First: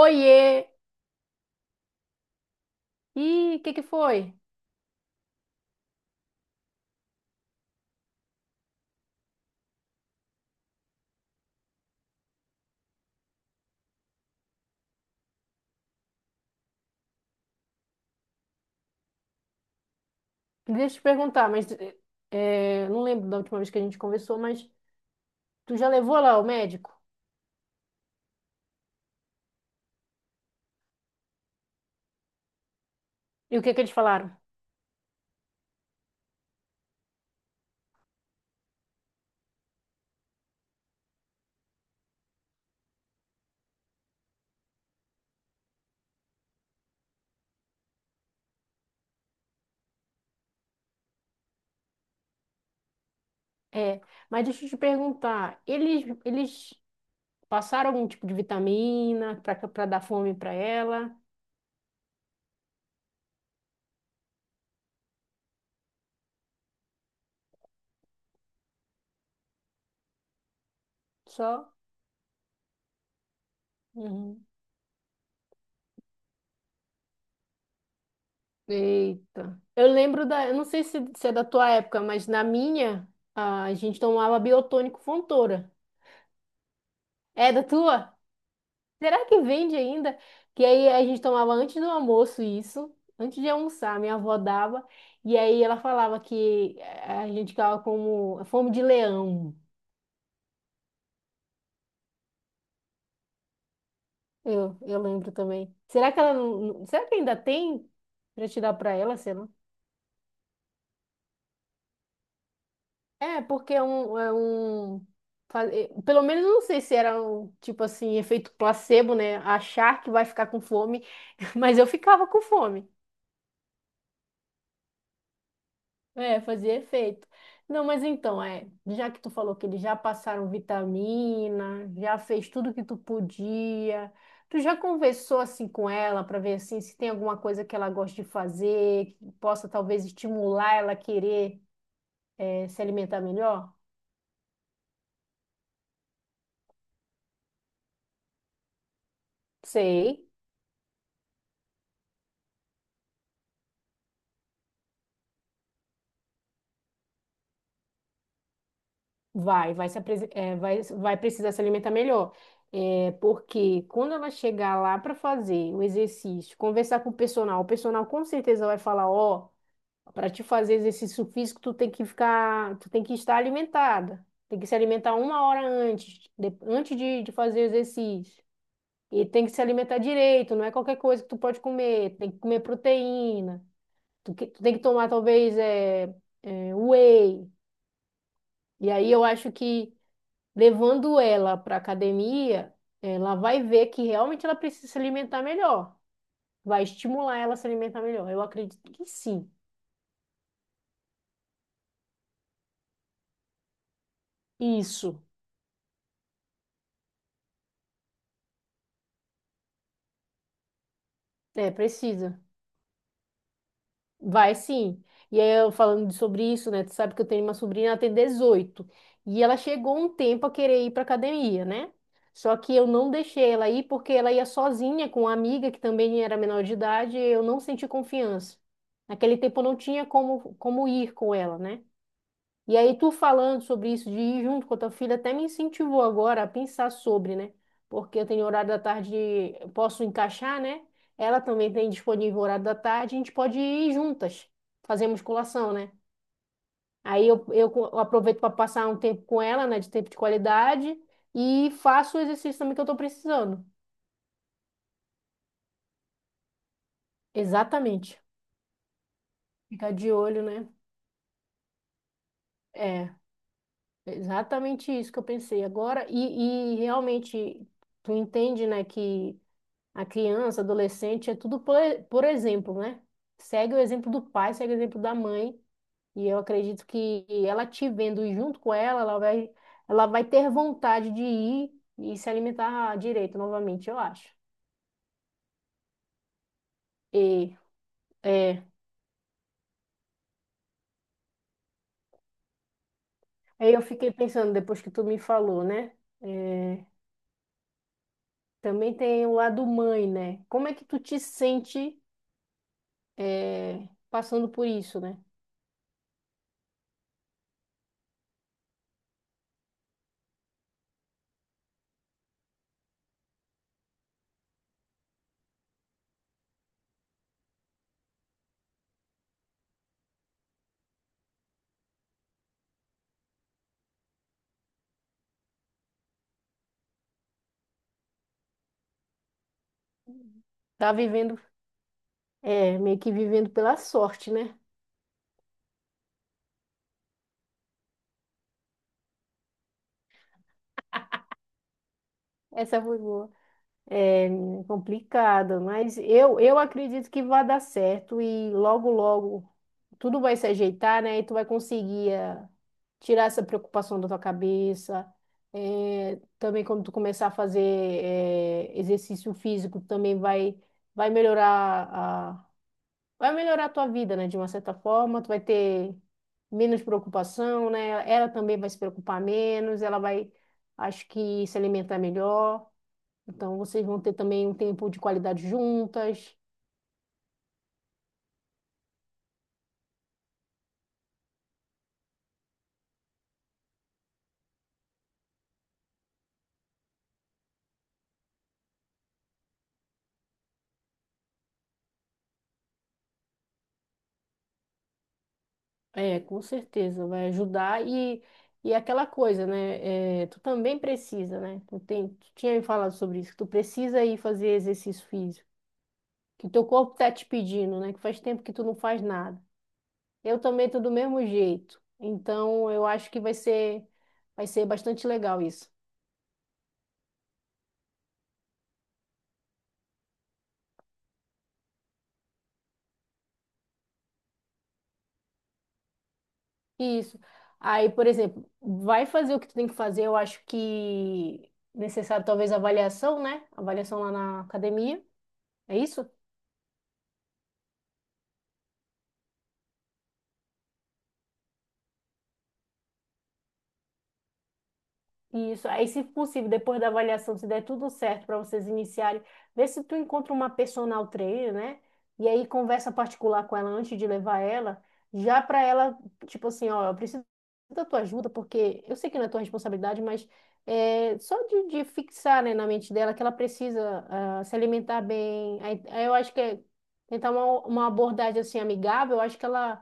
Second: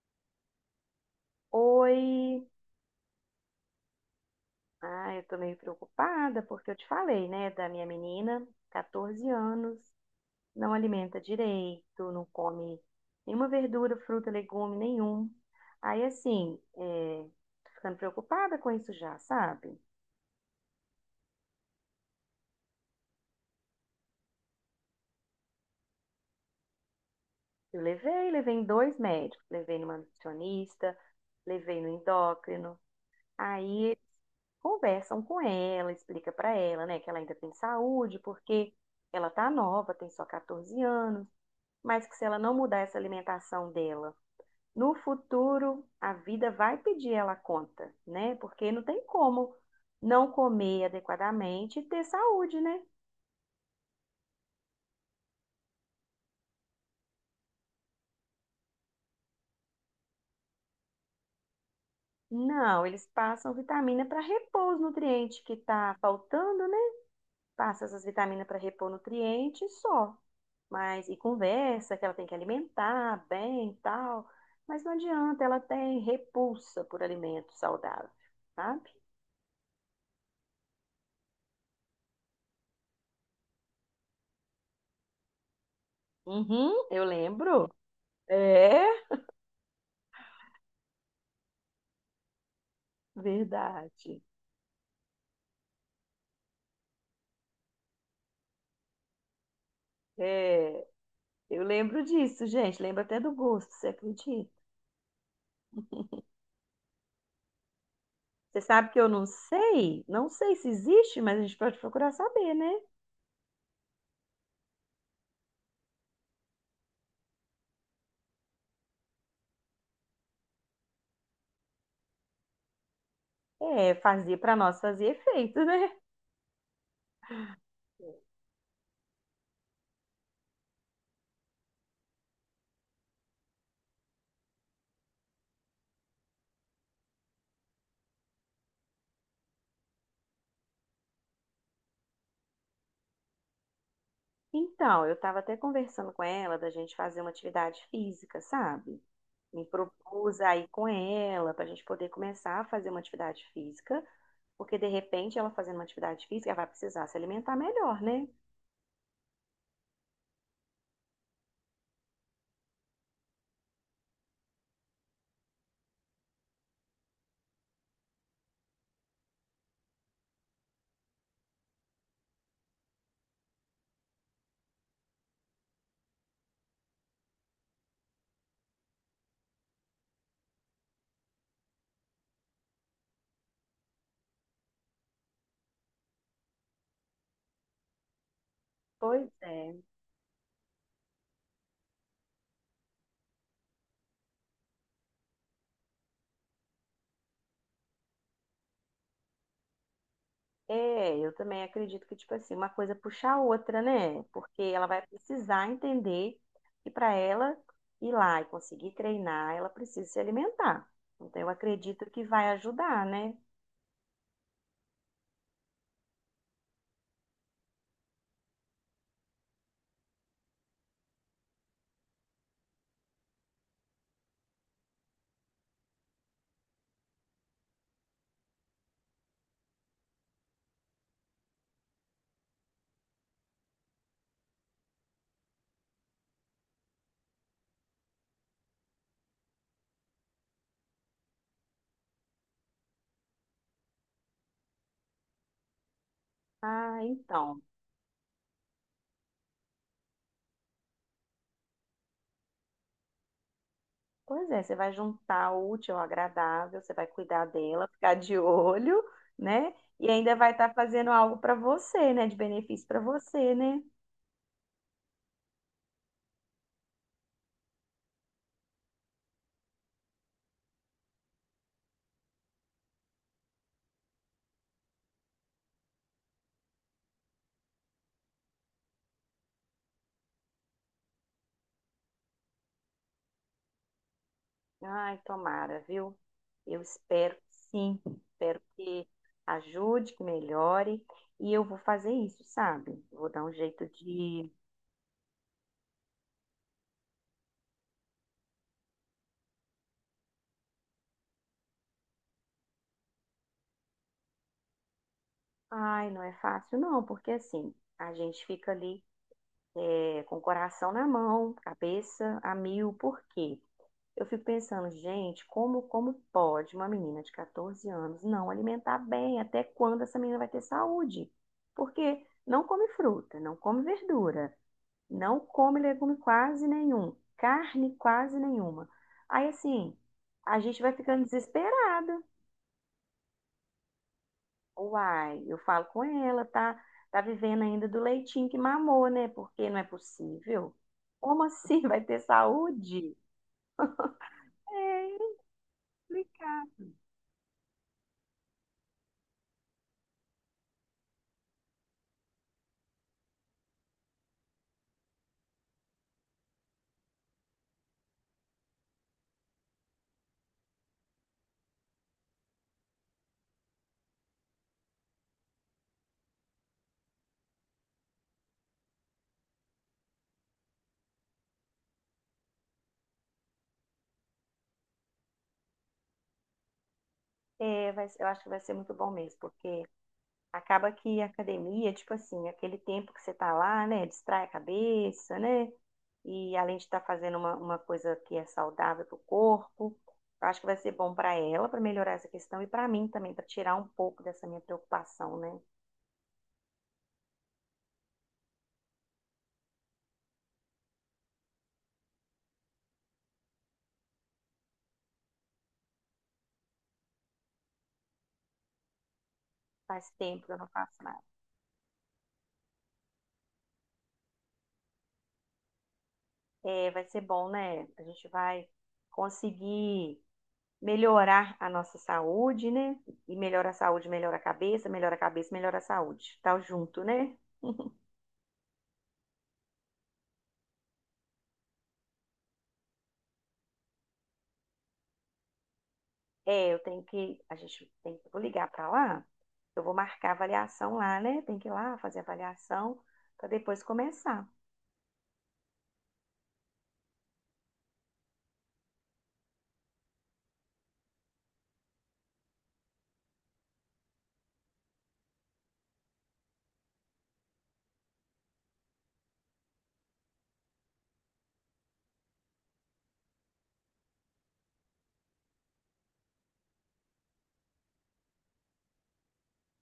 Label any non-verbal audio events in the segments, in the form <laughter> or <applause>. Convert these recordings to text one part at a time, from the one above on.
Oiê! Oi, Ih, o que que foi? Eu tô meio preocupada porque eu te falei, né, da minha menina, 14 anos, não alimenta direito, não come nenhuma verdura, fruta, legume nenhum. Aí, assim, tô ficando preocupada com isso já, sabe? Deixa eu te perguntar, mas não lembro da última vez que a gente conversou, mas tu já levou lá o médico? Eu levei, levei em 2 médicos, levei numa nutricionista, levei no endócrino. E o que que Aí eles falaram? conversam com ela, explica pra ela, né, que ela ainda tem saúde, porque ela tá nova, tem só 14 anos, mas que se ela não mudar essa alimentação dela, no futuro a vida vai pedir ela conta, né? Porque não tem como não comer adequadamente e ter saúde, né? É, mas deixa eu te perguntar, eles passaram algum tipo de vitamina para dar fome para ela? Não, eles passam vitamina para repor os nutrientes que tá faltando, né? Passa essas vitaminas para repor nutrientes só. Mas e Só? conversa que ela tem que alimentar bem e tal. Uhum. Mas não adianta, ela tem repulsa por alimento saudável, sabe? Eita. Eu lembro da, eu não sei se é da tua época, mas na minha a gente tomava Biotônico Fontoura. Uhum, eu É da lembro. tua? É, Será que vende ainda? Que aí a gente tomava antes do almoço isso, antes de almoçar, minha verdade. avó dava, e aí ela falava que a gente ficava como fome de leão. É, eu lembro disso, gente. Lembro até do gosto, você acredita? Eu lembro também. Será que ela não, não- será que ainda tem para Você te dar sabe para que eu ela, não sei lá? sei? Não sei se existe, mas a gente pode procurar saber, né? É, porque é um pelo menos eu não sei se era um tipo assim, efeito placebo, né? Achar que vai ficar com fome, <laughs> mas eu ficava com fome. É, fazer para nós fazer efeito, né? É, fazia efeito. Não, mas então, é, já que tu falou que eles já passaram vitamina, já fez tudo que tu podia, tu já conversou assim com ela para ver assim se tem alguma coisa que ela gosta de fazer, que possa talvez estimular ela a querer se alimentar melhor? Então, eu estava até conversando com ela da gente fazer uma atividade física, sabe? Me Sei, propus aí com ela para a gente poder começar a fazer uma atividade física, porque de repente ela fazendo uma atividade física ela vai precisar se alimentar melhor, né? vai precisar se alimentar melhor. É, porque quando ela chegar lá para fazer o exercício, conversar com o personal com certeza vai falar, ó. Para te fazer exercício físico, tu tem que ficar, tu tem que estar alimentada. Tem que se alimentar uma hora antes, antes de fazer o exercício. E tem que se alimentar direito, não é qualquer coisa que tu pode comer. Tem que comer proteína. Tu tem que tomar, talvez, whey. E aí eu Pois acho é. que levando ela para academia, ela vai ver que realmente ela precisa se alimentar melhor. Vai estimular ela a se alimentar melhor. Eu acredito que sim. É, eu também acredito que, tipo assim, uma coisa puxa a outra, né? Porque ela vai Isso. precisar entender que para ela ir lá e conseguir treinar, ela precisa se alimentar. Então, eu É, acredito que precisa. vai ajudar, né? Vai sim. E aí, eu falando sobre isso, né? Tu sabe que eu tenho uma sobrinha, ela tem dezoito. E ela chegou um tempo a querer ir pra academia, né? Só que eu não deixei ela ir porque ela ia sozinha com uma amiga que também era menor de idade e eu não senti confiança. Naquele tempo eu não tinha como ir com ela, né? E aí, tu falando sobre isso de ir junto com a tua filha, até me incentivou agora a pensar sobre, né? Porque eu tenho horário da tarde, eu posso encaixar, né? Ela também tem disponível horário da tarde, a gente pode ir juntas, fazer musculação, né? Ah, Aí eu, então. eu co- eu aproveito para passar um tempo com ela, né? De tempo de qualidade, e faço o exercício também que eu tô precisando. Pois é, você vai juntar o útil ao agradável, você vai cuidar dela, <laughs> ficar Exatamente. de olho, né? Ficar E de ainda olho, vai né? estar fazendo algo para você, né? De benefício para É, você, né? exatamente isso que eu pensei agora. E realmente, tu entende, né? que. A criança, adolescente, é tudo por exemplo, né? Segue o exemplo do pai, segue o exemplo da mãe. E eu acredito que ela te vendo junto com ela, ela vai ter vontade de ir e se alimentar direito novamente, eu acho. Ai, tomara, viu? Eu espero que E sim, espero é, que ajude, que melhore, e eu vou fazer isso, sabe? Vou dar um aí eu jeito fiquei de. pensando, depois que tu me falou, né? É, também tem o lado mãe, né? Como é que tu te sente passando por isso, né? Ai, não é fácil, não, porque assim, a gente fica ali com o coração na mão, cabeça a mil, por quê? Eu fico pensando, gente, como, como pode uma menina de 14 anos não alimentar bem? Até quando essa menina vai ter saúde? Porque não come fruta, não come verdura, não come legume quase nenhum, carne quase nenhuma. Aí assim, a gente vai Tá ficando vivendo, desesperada. Meio que vivendo pela sorte, né? Uai, eu falo com ela, tá, tá vivendo ainda do leitinho que mamou, né? Porque não é possível. Como assim vai ter Essa foi saúde? boa. É É complicado, mas eu complicado. acredito que vai dar certo e logo, logo tudo vai se ajeitar, né? E tu vai conseguir tirar essa preocupação da tua cabeça. Também quando tu começar a fazer exercício físico, também vai melhorar a, vai melhorar a tua vida, né? De uma certa forma, tu vai ter menos preocupação, né? Ela também vai se preocupar menos, acho que se alimentar melhor. Então vocês vão ter também um tempo de qualidade juntas. É, eu acho que vai ser muito bom mesmo, porque acaba que a academia, tipo assim, aquele tempo que você tá lá, né, distrai a cabeça, né? E além de estar fazendo uma coisa que é saudável para o corpo, eu acho que vai ser bom para ela, para melhorar essa questão, e para mim também, para tirar um pouco dessa minha preocupação, né? É, com certeza, vai ajudar. E aquela coisa, né? É, tu também precisa, né? Tu tinha me falado sobre isso, que tu precisa ir fazer exercício físico, que teu corpo tá te pedindo, né? Que faz tempo que tu não faz nada. Faz Eu tempo que eu não também tô do faço nada. mesmo jeito. Então eu acho que vai ser bastante legal isso. É, vai ser bom, né? A gente vai conseguir melhorar a nossa saúde, né? E melhora a saúde, melhora a cabeça, melhora a cabeça, melhora a saúde. Tá junto, Isso. né? Aí, por exemplo, vai fazer o que tu tem que fazer, eu acho que necessário talvez avaliação, né? Avaliação lá na academia. É isso? É, eu tenho que, a gente tem que, vou ligar para lá, eu vou marcar a avaliação lá, né? Tem que ir lá fazer a avaliação para depois começar. Isso. Aí, se possível, depois da avaliação, se der tudo certo para vocês iniciarem, vê se tu encontra uma personal trainer, né? E aí conversa particular com ela antes de levar ela, já para ela, tipo assim, ó, eu preciso da tua ajuda, porque eu sei que não é tua responsabilidade, mas é só de fixar, né, na mente dela que ela precisa ah, se alimentar bem. Aí, aí eu acho que é tentar uma abordagem assim amigável, eu acho que ela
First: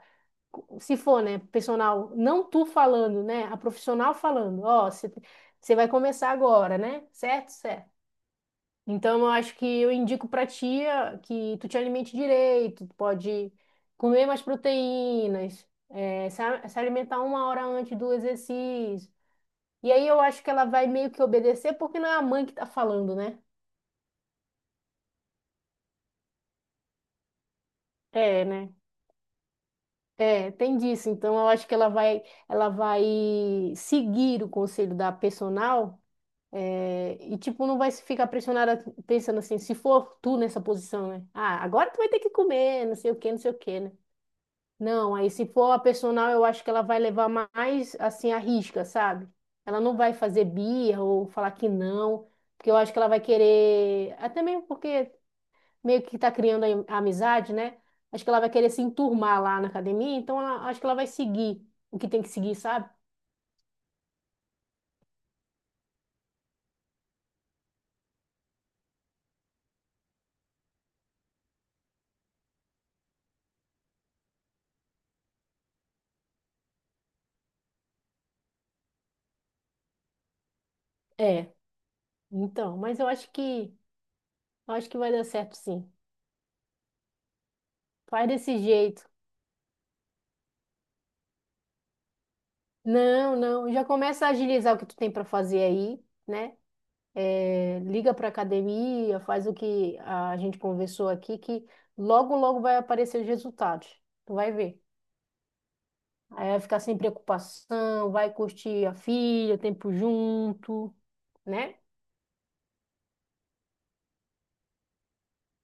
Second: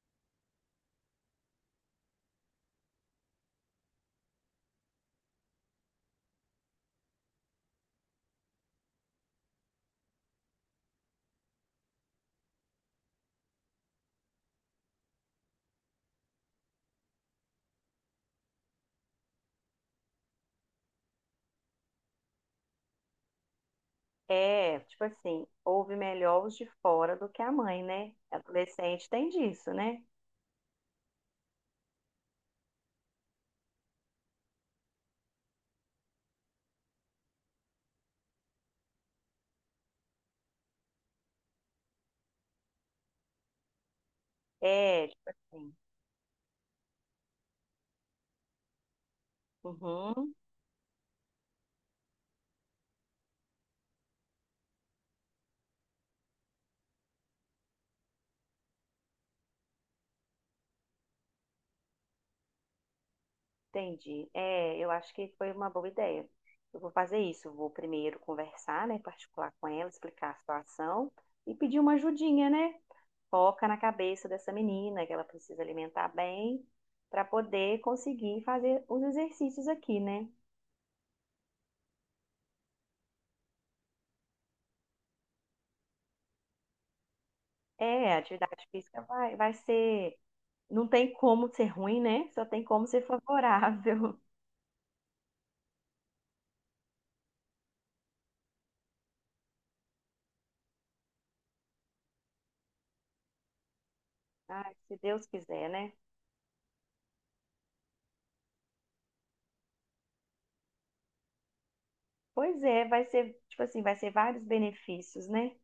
se for, né, personal, não tu falando, né, a profissional falando, ó, você vai começar agora, né? Certo? Certo. Então eu acho que eu indico pra tia que tu te alimente direito, tu pode comer mais proteínas, é, se alimentar uma hora antes do exercício. E aí eu acho que ela vai meio que obedecer porque não é a mãe que tá falando, né? É, tipo assim, ouve melhor os de fora do que a mãe, né? É, né? Adolescente tem disso, né? É, tem disso. Então eu acho que ela vai seguir o conselho da personal. É, e, tipo, não vai se ficar pressionada pensando assim, se for tu nessa posição, né? Ah, agora tu vai ter que comer, não sei o que, não sei o que, né? É, Não, tipo aí se for assim. a personal, eu acho que ela vai levar mais, assim, a risca, sabe? Ela não vai Uhum, fazer birra ou falar que não, porque eu acho que ela vai querer, até mesmo porque meio que tá criando a amizade, né? Acho que ela vai querer se enturmar lá na academia, então acho que ela vai seguir o que tem que seguir, sabe? entendi. É, eu acho que foi uma boa ideia. Eu vou fazer isso. Eu vou primeiro conversar, né, particular com ela, explicar a situação e pedir uma ajudinha, né? Foca na cabeça dessa menina que ela precisa alimentar bem para poder conseguir fazer os exercícios aqui, né? É, então, mas eu acho que vai dar certo, sim. É, a Faz desse atividade física jeito. Vai ser. Não tem como ser ruim, né? Só tem como ser Não, não. Já favorável. começa a <laughs> agilizar o que tu tem para fazer aí, né? É, liga para academia, faz o que a gente conversou aqui, que logo, logo vai aparecer os resultados. Tu vai Ah, ver. se Deus quiser, né? Aí vai ficar sem preocupação, vai curtir a filha, tempo junto, né? Pois é, vai ser, tipo assim, vai ser vários benefícios, né?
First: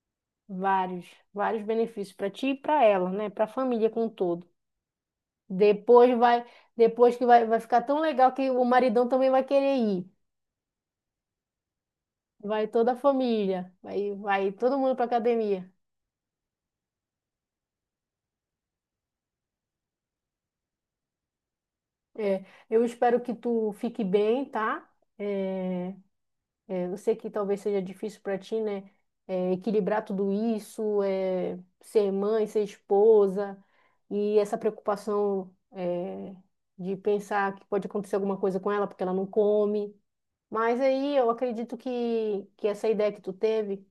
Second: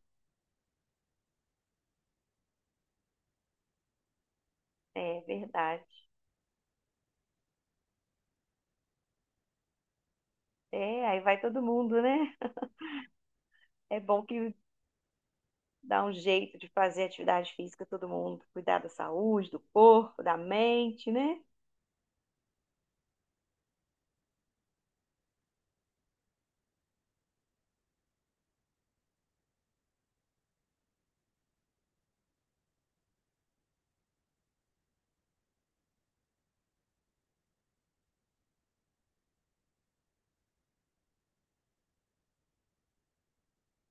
Vários, vários benefícios para ti e para ela, né? Para a família como um todo. É verdade. Depois vai, depois que vai, vai ficar tão legal que o maridão também vai querer ir. É, aí vai todo mundo, né? Vai toda a família, É vai, bom vai que todo mundo para academia. dá um jeito de fazer atividade física todo mundo, cuidar da saúde, do corpo, da mente, né? É, eu espero que tu fique bem, tá? É, eu sei que talvez seja difícil para ti, né? É, equilibrar tudo isso, é, ser mãe, ser esposa, e essa preocupação, é, de pensar que pode acontecer alguma coisa com ela porque ela não come. Mas aí eu acredito que essa ideia que tu teve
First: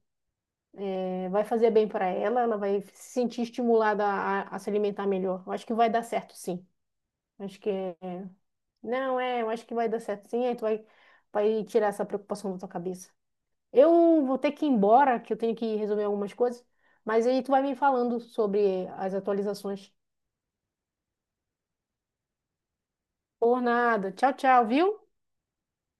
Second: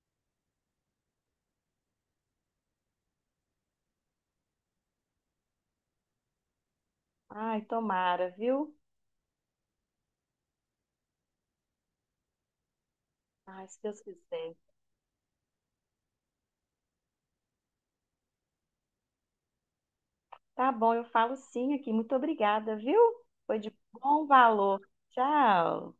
é, vai fazer bem para ela, ela vai se sentir estimulada a se alimentar melhor. Eu acho que vai dar certo, sim. Acho Ai, que é. tomara, viu? Não, é, eu acho que vai dar certo sim, aí tu vai tirar essa preocupação da tua cabeça. Ai, se Deus Eu vou ter quiser. que ir embora, que eu tenho que resolver algumas coisas, mas aí tu vai me falando sobre as atualizações. Tá bom, eu falo sim aqui. Muito obrigada, viu? Foi Por de nada. bom Tchau, tchau, valor. viu? Tchau.